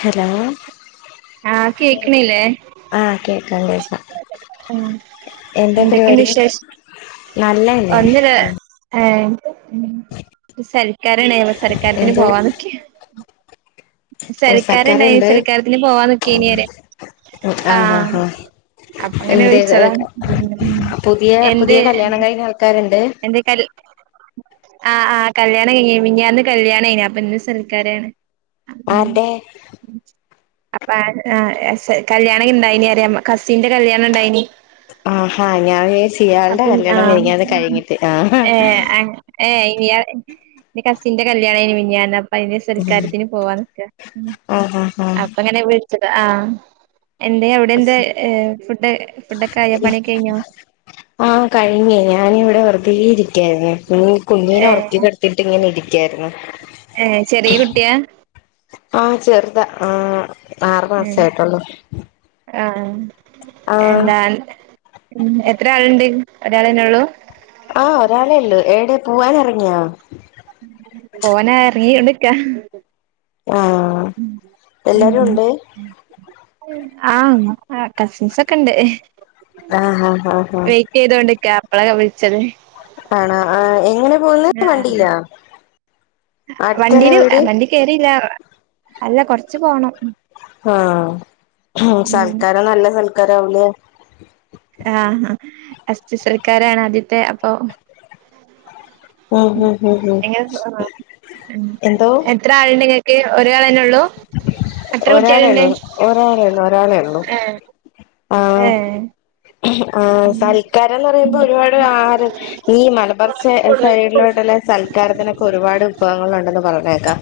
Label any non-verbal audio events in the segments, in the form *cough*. Hello ആഹ് കേക്കണില്ലേ ആഹ് കേക്കാം കേക്കാം ഉം എന്താ എന്തൊക്കെയുണ്ട് പരിപാടി വിശേഷ് നല്ലതന്നെ വന്നില്ല ഉം. ഏഹ് ഉം സൽ സൽക്കാരാണ് ഞങ്ങള് സരക്കാരത്തിന് എന്തോ പോവാൻ നിക്കെയാ സൽക്കാരം ഉണ്ടായി സർക്കാരുണ്ട് സൽക്കാരത്തിന് പോവാൻ നിൽക്കെയാണ് ആഹ് അപ്പം ഇങ്ങനെ എന്ത് വിളിച്ചതാണ് ഉം ഉം പുതിയ എന്ത് പുതിയ കല്യാണം കഴിഞ്ഞ ആൾക്കാരുണ്ട് എന്തേക്കൽ ആഹ് ആഹ് കല്യാണം കഴിഞ്ഞ് മിനഞ്ഞാന്ന് കല്യാണം കഴിഞ്ഞ് അപ്പൊ ഇന്ന് സൽക്കാരാണ് അതെ അപ്പം ആ സ കല്യാണം ഇണ്ടായിനി അറിയാം കസിന്റെ കല്യാണം ഇണ്ടായിനി ആഹ് ഹാ ഞാൻ വിചാരിച്ചു ഇയ്യാളുടെ അപ്പൊ കല്യാണം മെനഞ്ഞാന്ന് ആഹ് കഴിഞ്ഞിട്ട് ആഹ് ഹാ ഇയാ ന്റെ കസിന്റെ കല്ല്യാണേനു മിഞ്ഞാന്ന് അ പ്പയിന് സൽക്കാരത്തിന് പോവാൻ ന്ക്കാ ഉം ആഹ് ആഹ് അപ്പങ്ങനെ വിൾ ചത് ആ എന്തേ അവിടെ എന്തേ ഏ ഫുഡ് ഫുഡ് ഒക്കെ ആയോ പണിയൊക്കഴിഞ്ഞോ ആ കഴിഞ്ഞേ ഞാനിവടെ വെറുതേ ഇരിക്കായിരുന്നു ഉം കുഞ്ഞിനെ ഏ ഒറക്കി കെടത്തിട്ട് ഇങ്ങനെ ഇരിക്കായിരുന്നു. ഏ ചെറിയ കുട്ടിയാ ആ ചെറുതാ ആ ആറു മാസെ ആയിട്ടുള്ളൂ ആഹ് ആഹ് എന്താ ഉം എത്ര ആള്ണ്ട്? ഒരാളെന്നൊള്ളൂ. ആ ഒരാളെ ഉള്ളു എടെ പോവാനെറങ്ങിയോ? പോവാനെർങ്ങിയോണ്ട്ക്കാ. ആഹ് ഉം എല്ലാരുണ്ട്? ആ ആ കസിൻസ് ഒക്കെണ്ട് ആഹ് ആഹ് ആഹ് വെയ്റ്റെയ്തോണ്ട്ക്കാ. അപ്പളല്ലെ വിൾച്ചത്. ആണാ ആഹ് എങ്ങനെ പോവല്. വണ്ടീലൊ? അ വണ്ടീല് അ വണ്ടി കേറില്ല അല്ല കൊർച്ച് പോണം. ഉം ആഹ് ഉം സൽക്കാരം നല്ല സൽക്കാരാവുലെ. ആ അസ്റ്റ്സൽക്കാരാണ് ആദ്യത്തെ അപ്പൊ ഒഹൂ ഹോ ഹോ എങ്ങനെ എന്തോ? ക്കെ ഒരാളെന്ന ഒരാളേള്ളു ഒരാളേള്ളു ഒരാളേള്ളൂ ഏഹ് ആഹ് ഏഹ് ആഹ് സൽക്കാരന്ന് പറയുമ്പോ ഒരുപാട് ആഹാരം ഈ മലപ്പറച്ചേ സൈഡിലോട്ടുള്ള സൽക്കാരത്തിനൊക്കെ ഒരുപാട് ഭവങ്ങളുണ്ടന്ന് പറിണേക്കാ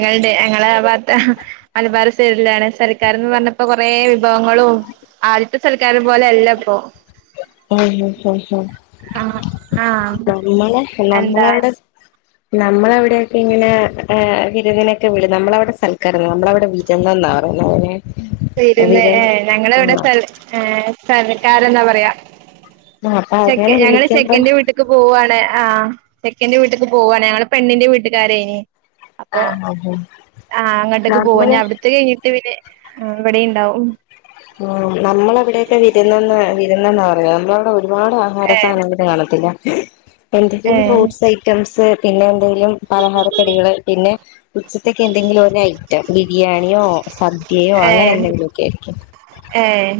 ങ്ങൾടെ ഞങ്ങളാബാത്താ മലബാറ് സൈഡിലാണ് സൽക്കാരന്ന് പറഞ്ഞ പ്പ കൊറേ വിഭവങ്ങളും ആദ്യത്തെസൽ കാരം പോലല്ലപ്പോ ഉം ഉം ഉം ഉം ആഹ് ആഹ് നമ്മളെ എന്താ നമ്മള്ടെ നമ്മളെ ഇവിടെക്കിങ്ങെനേ ഏഹ് വിരുന്നിനൊക്കെ വിടും നമ്മളവടെ സൽക്കാരന്ന് നമ്മളവടെ വിരുന്നാന്നാ പറയുന്നെങ്ങനെ തരുന്ന ഏ് ഞങ്ങള ഇവിടെ സ്ഥല ഏ സ്ഥലം ആരന്താ പറയാ ആഹ് അപ്പൊ അങ്ങനെ ചെക്ക ഞങ്ങള് വിളിക്കുമ്പോ ചെക്കന്റെ വീട്ടേക്ക് പോവുവാണെ ആ ചെക്കന്റെ വീട്ടിക്ക് പോകുവാണോ ഞങൾ പെണ്ണിന്റെ വീട്ടുകാരെ അപ്പൊ ആഹ് ആഹ് ആഹ അങ്ങോട്ടൊക്കെ പോവാ നമ്മള് അവിടത്ത കഴിഞ്ഞിട്ട് പിന്നെ ആ ഇവിടെണ്ടാവും ആ നമ്മളെവിടെക്കെ വിരുന്ന വിരുന്നെന്നാ പറയാ നമ്മളവിടെ ഒരുപാട് ആഹാര ഏഹ് സാധനങ്ങൾ കാണത്തില്ല ഉ എന്തെങ്കിലും ഏഹ് ഫ്രൂട്ട്സ് ഐറ്റംസ് പിന്നെ *unintelligible* ങ്കിലും പലഹാരക്കടികള് പിന്നെ ഉച്ചത്തേക്കെന്തകിലും ഒരു ഐറ്റം ബിരിയാണിയോ സദ്യയോ അങ്ങനെ എന്തെങ്കിലും ഒ ഏ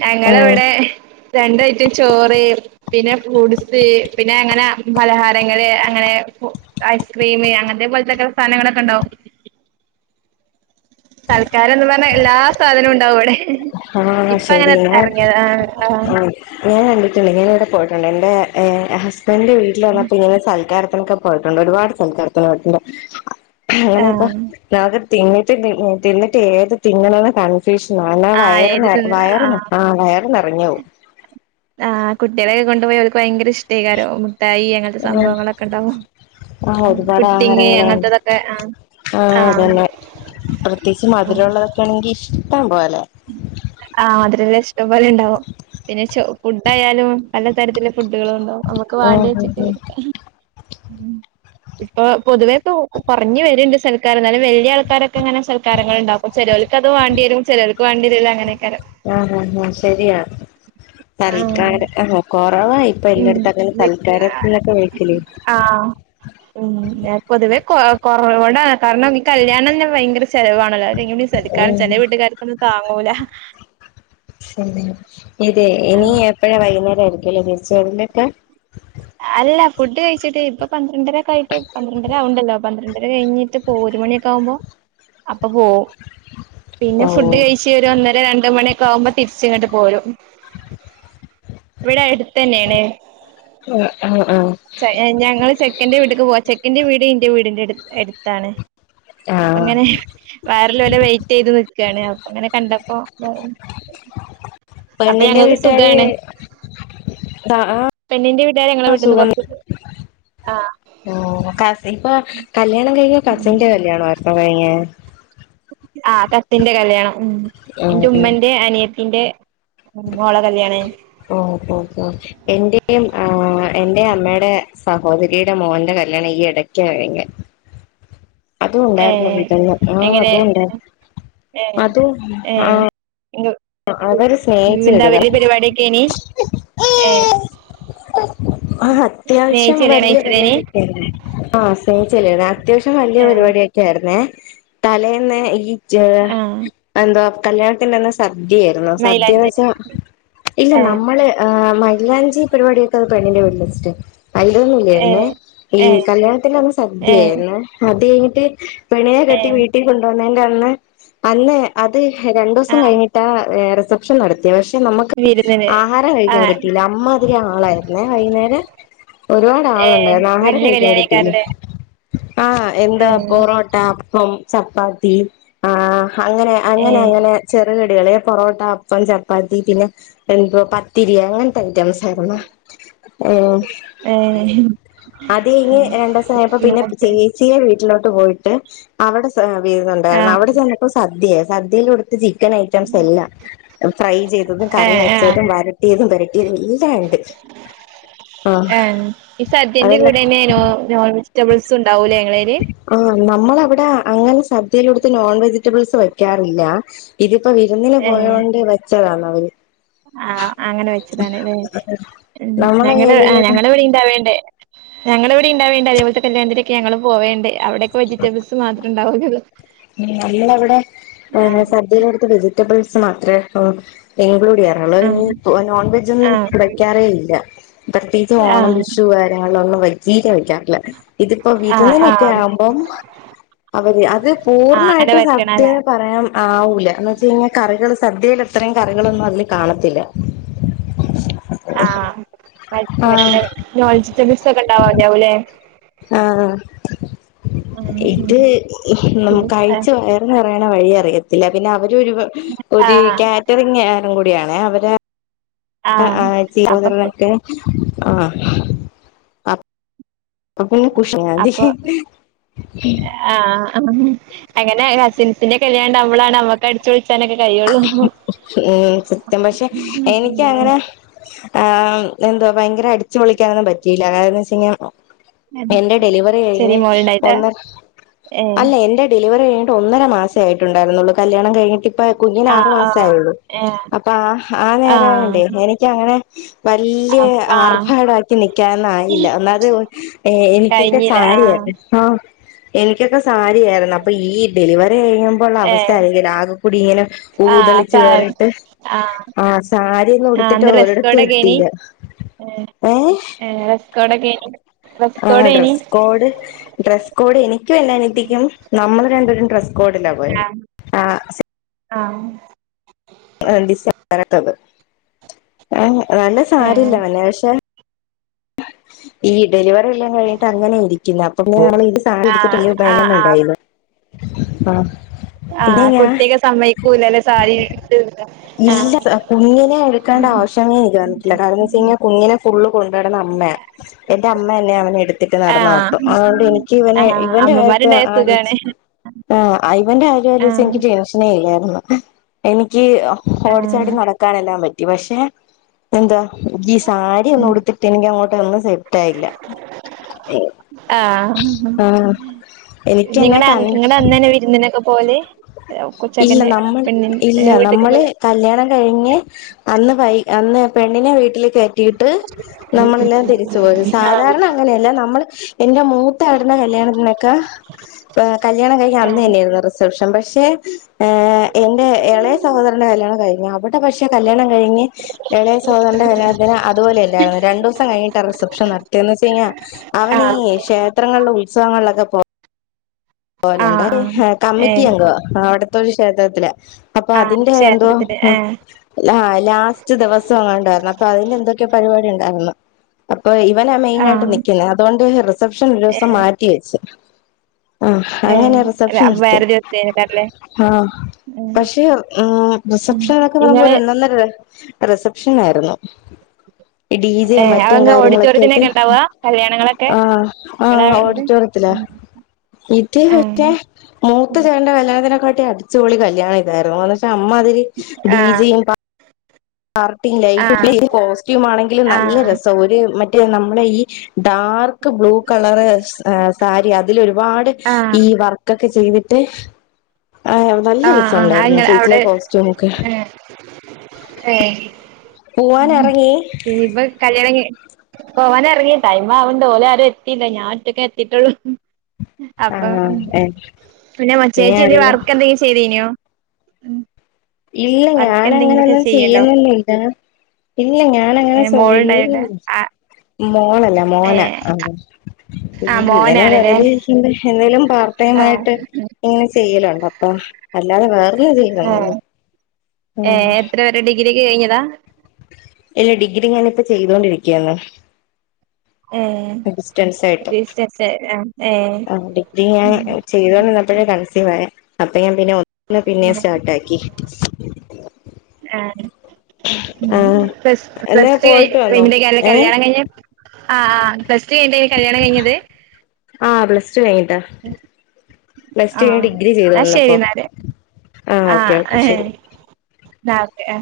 ഞങ്ങളവിടെ രണ്ടായിട്ടും ചോറ് പിന്നെ ഫ്രൂട്സ് പിന്നെ അങ്ങനെ പലഹാരങ്ങള് അങ്ങനെ ഐസ്ക്രീം അങ്ങനത്തെ പോലത്തെക്കെ സാധനങ്ങളൊക്കെ ഉണ്ടാവും തൽക്കാര എന്ന് പറ *unintelligible* എല്ലാ സാധനവും ഉണ്ടാവും അവിടെ ആഹ ശരി ഞ ആഹ് ആ ഞൻണ്ട ണ്ട് ഞാനിവിടെ പോയിട്ടുണ്ട് എന്റെ ഹസ് എന്റെ വീട്ടില വന്നാ ആഹ് പിന്നെ സൽക്കാരം ക്കെ പോയിട്ടിട് ഒരുപാട് സൽക്കാരത്തിന് പോയിട്ട്ണ്ട് അങ്ങനെപ്പ ആഹ് നഗ തിന്നിട്ട് തിന്നിട്ട് എന്നിട്ട് ഏത് തിന്നണെന്ന് കൺഫ്യൂഷൻ ആ വയ ആഹ് വയറു ഏത് നിറ തിന്ന് വയറു നീ ആഹ് *unintelligible* നിറഞ്ഞു ആഹ് കുട്ടികളെക്കെ കൊണ്ടുപോയി അവർക്ക് ഭയങ്കര ഇഷ്ടം ഷീകാര മുത്തായി അങ്ങനത്തെ പോവും സംഭവങ്ങളൊക്കെ ഉണ്ടാവും ആഹ് ഒരുപാട് പുട്ടിങ്ങ ആഹാരങ്ങള് അങ്ങനത്തതൊക്കെ ആ ആ ആഹ് അതന്നെ ത ആഹ് *unintelligible* ഇഷ്ടംപലെ ഉണ്ടാവും പിന്നെ ചു ഫുഡായാലും പലതരത്തിലും ഫുഡുകൾ ഉണ്ടാവും നമുക്ക് ഉം വേണ്ടി ഉം വെച്ചിട്ട് ഉം ഉം ഇപ്പൊ പൊതുവേക്കെ കൊർഞ്ഞ് വെര്ണ്ട് സൽക്കാരം ന്നാലും വെല്ല്യാൾക്കാരൊക്കെ ങ്ങനെ സൽക്കാരങ്ങള്ണ്ടാക്കും ചേലോല്ക്കത് വാണ്ട്യെരും ചെലോല് വാണ്ട്യെ രൂല അങ്ങനെ ആഹ് ഹാ ഹാ ശെരിയാ ആഹ് പറീക്കാരം അഹാ കോ ഉം വിളിക്കല് *unintelligible* ആഹ് ഉം ന പൊതുവേ കൊ കൊ കൊറോണ കാരണം ഈ കല്യാണംന്നെ ഭയങ്കര ചെലവാണല്ലോ അല്ലെങ്കിലും ഈ സതിക്കാരം ഉം ചെല വീട്ടുകാർക്കൊന്നും താങ്ങൂല. ശരി ഇതെ ഇനി ഉം എപ്പഴാ വൈകുന്നേരം ആയിരി ഇല *unintelligible* ച്ചരിലൊക്കെ അല്ല ഫുഡ് കഴിച്ചിട്ട് ഇപ്പ പന്ത്രണ്ടരൊക്കെ ആയിട്ട് പന്ത്രണ്ടര ആവണ്ടല്ലോ പന്ത്രണ്ടര കഴിഞ്ഞിട്ട് പോ രു മണിയൊക്കെ ആവുമ്പോ അപ്പൊ പോകും പിന്നെ ഫുഡ് ആഹ് കഴിച്ച് ഒരു ഒന്നര രണ്ട് മണിയൊക്കെ ആകുമ്പം തിരിച്ച് ഇങ്ങട്ട് പോരും. ഇവിടെ അടുത്ത് തന്നെയാണ് ആഹ് ആഹ് ഞങ്ങൾ ചെക്കന്റെ വീട്ട്ക്ക് പോവാ ചെക്കന്റെ വീട് ഇന്റെ വീടിന്റെ അടുത്ത് അടുത്താണ് അപ്പ ആഹ് ഇങ്ങനെ കാറില് ഓലെ വെയ്റ്റ് എയ്ത് നി ചെനെ അപ്പ അങ്ങനെ കണ്ടപ്പോ *unintelligible* പെണ്ണിന്റെ ഞങ്ങൾക്ക് വീട്ടുകാാര് സുഖാണ് അഹ് ആഹ് നിന്റെ വി ഇത നിങ്ങളെ വീട്ടിൽ നിന്ന് കുറച്ച് ആഹ് *unintelligible* കാസി പ്പൊ കല്യാണം കഴിഞ്ഞ കസിന്റെ കല്യാണം ആയിരുന്നോ ഇപ്പോ കഴിഞ്ഞെ? ആഹ് കസിന്റെ കല്യാണം ഉം ഉം എന്റെ ഉം ഉമ്മന്റെ അനിയത്തിന്റെ മോളെ കല്യാണനു ഓ ഓ ഓ എന്റെയും ആ എന്റെ അമ്മയുടെ സഹോദരിയുടെ മോന്റെ കല്യാണം ഈ ഇടയ്ക്ക കഴിഞ്ഞെ അതും ഏ ഉണ്ടായിരുന്നു വിജയം. ആഹ് എങ്ങനെ അതുംണ്ടായി ഏ അത് ഏ ആ ഇങ്ങ അവര് സ്നേഹിച്ചു എന്താ കെട്ടിയതാ, വലിയ പരിപാടിയൊക്കെനി ഏ ആ അത്യാവശ്യം സ്നേഹിച്ച് കല്യാണം വലിയ കഴിച്ചതേനി പരിപാടി ഒക്കെ ആയിരുന്നു. ആഹ് സ്നേഹിച്ചു കല്യാണവ അത്യാവശ്യം വല്യ ഏ പരിപാടിയൊക്കെ ആയിരുന്നെ തലേന്ന് ഈ ച ആ എന്താ കല്യാണത്തിന്റന്ന സ് സദ്യയായിരുന്നു സദ്യന്ന് മൈലാഞ്ചി വെച്ചാൽ ഇല്ല ഏ നമ്മള് മൈലാഞ്ചി പരിപാടിയൊക്കെ പെണ്ണിന്റെ വീട്ടിൽ സ്റ്റെ ഏ അയിലൊന്നുല്ലെരുന്നു. ഈ ഏ കല്യാണത്തിന്റന്ന് ഏ സദ്യയായിരുന്നു. അത്‌ *unintelligible* പെണ്ണിനെ ഏ കെട്ടി വീട്ടി കൊണ്ടോ ന്നന്റന്ന് അന്ന് അത് എഹ് ആ രണ്ടൂസം കഴിഞ് ഹേ റിസപ്ഷൻ നടത്തിയ *unintelligible* പക്ഷെ നമക്ക് വിരുന്നിന് ആഹാരം ആ കഴിക്കാൻ വരെ കിട്ടില്ല അമ്മാതിരി ആളായിരുന്നു വൈന്നേരം ഒരുപാട് ഏ ആള്ണ്ടായിരുന്നു ആഹാരം വല്യ കഴിക്കാൻ കല്യാണേക്കാരല്ലേ *unintelligible* ആഹ് എന്താ പോറോട്ട, അപ്പം ചപ്പാത്തി ആഹ് അങ്ങനെ ഏ അങ്ങനെ അങ്ങനെ ചെറിയ എളയ പൊറോട്ട, അപ്പം, ചപ്പാത്തി, പിന്നെ എ പത്തിരി, അങ്ങനെ ഐറ്റംസായിരുന്നോ ഹ് ഏ അത് ഇ രണ്ട്സം കഴിഞ്ഞപ്പോ പിന്നെ ഏ ചേച്ചിയെ വീട്ട്ലാ പോയിട്ട് അവിടെ സ *unintelligible* ണ്ടായിരുന്നു ആഹ് അവിടെ ചെന്നപ്പോ സദ്യെ സദ്യം കൊടുത്ത് ചിക്കൻ റ്റംസ് എല്ല ഫ്രൈ ചെയ്തതും കറി ഏഹ് ഏഹ് വെച്ചതും വരട്ടിയതും വരട്ടിയതും എല്ലാംണ്ട് ആഹ് ഏഹ് ഈ സദ്യന്റെ അതെല്ലാ കൂടെന്നെ നോ നോൺ വെജിറ്റബിൾസും ഉണ്ടാവൂലേ ഇങ്ങളേല് ആഹ് നമ്മളവ്ടാ അങ്ങനെ സദ്യയിലെട്ത്ത് നോൺ വെജിറ്റബിൾസ് വ കാറില്ല ഇത് ഇപ്പൊ വിരുന്നില് ഏഹ് പോയാണ്ട് വെച്ച് ച്ചരാണ് അവര്- ആഹ് അങ്ങനെ വെച്ചതാണ് ഇല്ലേ മ് നമ്മളെ ഞങ്ങടെ ഞങ്ങള- ഏരിയയിലോട്ട് ഞങ്ങടെവിടെണ്ടാവേണ്ട് അതേപോലത്തെ കല്യാണത്തിന് ഞങ്ങള് പോവേണ്ട്- അവിടെക്കെ വെജിറ്റബിസ് മാത്ര ഉണ്ടാകലുള്ളു- നമ്മളവിടെ ആഹ് സദ്യയിലടുത്ത് വെജി റ്റബ്ൾസ് മാത്രേ ഒള്ളു- ഇൻക്ലൂഡ് ചെയ്യാറുള്ളോ ഇനി ആഹ് നോൺ വെജൊന്നും ആഹ് വെക്കാറേ ഇല്ല- പ്രത്യേകിച്ച് ഓണം ആഹ് വിഷു കാര്യങ്ങളിലൊന്നും- വൈച്ചീര വെക്കാറില്ല- ഇതിപ്പോ ആഹ് വിരുന്നിനൊക്കെ ആഹ് ആകുമ്പം അവര് അത്- ആഹ് അങ്ങനെ പൂർണ്ണായിട്ട് സദ്യ വെക്കണല്ലേ പറയാൻ ആവൂല എന്ന് വെച്ച കഴിഞ്ഞാൽ കറികള് സദ്യ ടത്രയും കറികളൊന്നും അതില് കാണത്തില്ല- ആഹ്- ആഹ് *unintelligible* നോൺസ്റ്റബിൾസ് ക്കെ ഒണ്ടാവാവില്ലേ? ആഹ് ഉം ഇത് നമ് ഉം കഴിച്ച വയറ് നെറയണ വഴി അറിയത്തില്ല പിന്നെ അവര് ഒരു ആഹ് കാറ്ററിംഗാ- രുംകൂടിയാണെ അവര്- ആഹ് അപ്പൊ ആഹ് *unintelligible* ആഹ് അ അപ്പ പിന്നെ അപ്പൊ *unintelligible* ആഹ് ആഹ് അങ്ങനെ കസിൻസിന്റെ കല്യാണം നമ്മളാണ് നമ്മക്ക് അടിച്ച്പൊളി മ്മ് സത്യം പഷേ എനിക്ക് അങ്ങനെ ആഹ് എന്തോ ഭയങ്കര അടിച്ചു പൊളിക്കാനൊന്നും പറ്റില്ല കാരണം വെച്ച് കഴിഞ്ഞാ എന്റെ ഡെലിവറി ചെറിയ കഴിഞ്ഞ് മോളുണ്ടായിട്ടാ ഒന്നര ഏഹ് അല്ല എൻ്റെ ഡെലി ലിവറി കഴി ട്ട് ഒന്നര മാസെ ആയിട്ടോണ്ടാരുന്നോള്ളു കല്യാണം കഴിഞ്ഞിട്ട് ഇ പ്പോ കുഞ്ഞിന് ആഹ് ആറുമാസെ ആഹ് ആയൊള്ളു ഏഹ് അപ്പ ആഹ് ആ നേരം ആഹ് ആയോണ്ടേ എനിക്ക് അങ്ങനെ വല്യ അപ്പ ആഹ് ആർഭാടമാക്കി നിക്കാനൊന്നും ആയില്ല ഒന്നാമത് എനിക്കൊക്കെ കഴിഞ്ഞില്ല സാരി ആഹ് ആയിരുന്നെ ആഹ് എനിക്കൊക്കെ സാരി യായിരുന്നു അപ്പോ ഈ ഡെലിവറി കഴിയമ്പ ഒള്ള അവസ്ഥ ഏഹ് അറി *unintelligible* ആക കൂടി ഇങ്ങനെ ആഹ് ഊതളിച്ചു സാര കേറിട്ട് ആഹ് സാരി ഒന്നും ആഹ് ഉടുത്തിട്ട് അന്ന് ഡ്രസ്സ് ഒരടത്തും കോഡൊക്കേനി എത്തീല്ല ഏഹ് ഡ്രസ്സ് കോഡൊക്കേനി ഡ്രസ്സ് ആഹ് കോഡേനി ഡ്രസ്സ് കോഡ് ഡ്രസ്സ് കോഡ് എനിക്കും എൻ്റെ അനിയത്തി ക്കും നമ്മള് രണ്ട് പേരും ഡ്രസ്സ് കോഡിലാ പോയത് ആഹ് ആഹ് ആഹ് ആഹ് ഡിസൈൻ വരാത്തത് ഏഹ് നല്ല ഏഹ് സാരിയെല്ലാം തന്നെ പക്ഷെ ഈ ഡെലിവറിയെല്ലാം കഴിഞ്ഞിട്ട് അങ്ങനെ ഇരിക്കുന്നെ അപ്പം പിന്നെ നമ്മള് ഈ സാരി ഉടുത്തിട്ട് ആഹ് ആഹ് ആഹ് *unintelligible* ആഹ് പിന്നെ ആഹ് ഞാൻ കുട്ടിയൊക്കെ സമ്മയിക്കൂലല്ലേ സാരി ഇട്ട് ഇല്ല കുഞ്ഞിനെ എടുക്കേണ്ട ആവശ്യമേ എനിക്ക് വന്നിട്ടില്ല കാരണം വെച്ച് ആഹ് കഴിഞ്ഞാൽ കുഞ്ഞിനെ ഫുള്ള് കൊണ്ട് നടന്നത് എന്റെ അമ്മ തന്നെ അവനെ എടുത്തിട്ട് നടന്നെ മൊത്തം ആഹ് അതുകൊണ്ട് എനിക്ക് ഇവനെ ആഹ് ഇവന്റെ കാര്യത്തെ അമ്മമാരുണ്ടായ സുഖാണ് ആലോചിച്ച് ആഹ് ഇവന്റെ കാര്യം ആലോചിച്ച് ആഹ് എനിക്ക് ടെൻഷനേ ഇല്ല എനിക്ക് എനിക്ക് ആഹ് ഓടിച്ചാടി നടക്കാനെല്ലാം പറ്റും ത്തി പഷെ എന്താ ഈ സാരി ഒന്ന് ഉം ഉടുത്തിട്ട് എനിക്കങ്ങോട്ടൊന്ന്‌ ട്ടായില്ല ആഹ് ആ എനിക്കന്നെ കണ്ട് പോല്? ഇല്ല നമ്മള് ഇല്ല വീട്ടക്ക് നമ്മള് പോവല് കല്യാണം കഴിഞ്ഞ് അന്ന് വൈ അന്ന്‌ പെൺ ണിനെ വീട്ടില് കേറ്റിട്ട് നമ്മളെല്ലാം തിരിച്ചു പോരും സാധാരണ അങ്ങനെയല്ല നമ്മള് എന്റെ മൂത്തേട്ടന്റെ കല്യാണത്തിനക്കെ കല്യാണം കഴിഞ്ഞ് അന്ന് ആഹ് തന്നെയായിരുന്നു റിസപ്ഷൻ. പഷെ ഏ എന്റെ എളയ സഹോദരന്റെ കല്യാണം കഴിഞ്ഞ പ്പ പഷെ കല്യാണം കഴിഞ്ഞ് എളയ സഹോദരന്റെ കല്യാണത്തിന് അതുപോലല്ലായിരുന്നു രണ്ടു ദിവസം കഴിഞ്ഞിട്ടാ റിസപ്ഷൻ നടത്തി ന്ന്‌ വെച്ച് കഴിഞ്ഞാ അവൻ ഈ ആഹ് ക്ഷേത്രങ്ങളിലെ ഉത്സവങ്ങളിലൊക്കെ പോ ആഹ് പോലോണ്ടേ ആഹ് കമ്മിറ്റി ഏഹ് അംഗവാ. *unintelligible* ക്ഷേത്രത്തിലേ. അപ്പ ആഹ് അതിന്റെ എന്തോ ക്ഷേത്രത്തില് ഏഹ് ആ ലാസ്റ്റ് ദിവസങ്ങണ്ടാരുന്നു അപ്പ അതിന്റെ എന്തൊക്കെയൊ പരിപാടി ഒണ്ടായിരുന്നു. ഇവനാ മെയിൻ ആയിട്ട് ആഹ് നിക്കുന്നെ അതുകൊണ്ട് റിസ് റിസപ്ഷൻ ഒരു ദിവസം ഏഹ് മാറ്റി വെച്ച്. ആ അങ്ങന ഏഹ് റിസപ്ഷൻ നടത്തിയെ വേറെ ദിവസേക്കാരല്ലേ ആ ഉം പക്ഷേ ഉം ഉം റിസപ്ഷൻ എന്നൊക്കെ പറുമ്പോ ഇങ്ങള് ഒരൊന്നൊന്നര രസ് റിസപ്ഷനായിരുന്നു. ഡി ജെ ഏഹ് മറ്റും അതങ്ങ് കാര്യങ്ങളൊക്കെയായിട്ട് ഓഡിറ്റോറിയത്തിനൊക്കെ ഉണ്ടാവാ കല്യാണങ്ങളൊക്കെ ആ ആ നിങ്ങളെ അവിടുന്ന് ഓഡിറ്റോറിയത്തില. ഇത് ആഹ് മറ്റേ മൂത്ത ചേട്ടന്റെ കല്യാണത്തിന ക്കാട്ടി അടിച്ച് പൊളി കല്യാണായിരുന്നു എറങ്ങൊന്നോയ്ച്ചാ അമ്മാതിരി ആഹ് ബീജയും പാ പാർട്ടി ലൈറ്റും ആഹ് പിന്നെ കോസ്റ്റ്യൂം ആണെങ്കിലും നല്ല ആഹ് രസാ ഓര് മ നമ്മടെ ഈ ഡാർക്ക് ബ്ലൂ കളറ് സാരി അതിലൊരുപാട് ആഹ് ഈ വർക്ക ക്കെ ചെയ്തിട്ട് ആ നല്ല ആഹ് ആഹ് രസൊണ്ടായിരുന്നു അത്ങ്ങൾ അവിടെ ചേച്ചിന്റെ കോസ്റ്റ്യൂമൊക്കെ. ഈപ കല്യാണം കഴി പോവാനെറങ്ങി ടൈം ആവണ്ട് ഓലെ ആരു എത്തിലാ ഞാൻ ഒറ്റക്ക എത്തിട്ടുള്ളു. ആ അപ്പ ഏ, പിന്നെ നീ മച്ചേച്ചി എന്തെകിലും ആരല്ല വർക്ക് എന്തങ്കി പിന്നെയോ ഉം ഇല്ല ഞാനങ്ങനൊന്നും ചെയ്യുന്നൊന്നുല്ല ഇല്ല ഞാനങ്ങനെ ഏഹ് മോളുണ്ടായോണ്ട് ആഹ് *unintelligible* മോളല്ല മോന ഏഹ് അതെ ആഹ് ഇങ്ങനെ മോനാണ്ല്ലേ വെറുതെ എന്തേലും ആഹ് പാർടൈമായിട്ട് ഇങ്ങനെ ചെയ്യലുണ്ട് അപ്പൊ അല്ലാതെ വേറൊന്നും ചെയ്യില്ലല്ലോല്ലേ ഏ എത്ര വരെ ഡി ഗ്രിക്ക് കഴഞ്ഞതാ? ഇല്ല ഡിഗ്രി ഞാനിപ്പോ ചെയ്തൊണ്ടിരിക്കയന്ന് ഏഹ് ഡിസ്റ്റൻസായിട്ട് ബിസിനസ് ആഹ് ഏഹ് ആ ഡിഗ്രി ഞാൻ ചെയ്തോണ്ടിരുന്നപ്പോഴ കൺസീവായെ. അപ്പൊ ഞാൻ പിന്നെ ന്നെ പിന്നേം സ്റ്റാർട്ടാക്കി ആഹ് പ്ലസ് എന്നാ പ്ലസ് ടു പോയിട്ട് വന്നോ കഴിഞ്ഞ ഏ കല്യാണം കഴിഞ്ഞെ? *unintelligible* ആ ആ പ്ലസ് ടു കഴിഞ്ഞിട്ട കല്യാണം കഴിഞ്ഞത്? ച്ച കയിഞ്ഞിട്ട പ്ലസ് ടു കഴിഞ്ഞ് ആഹ് ഡിഗ്രി എന്നാ ചെയ്തോന്ന് ശരി റഞ്ഞപ്പൊ എന്നാല് ആ ഓക്കെ ഓക്കേ ശെരി ന്നാ ക്കെ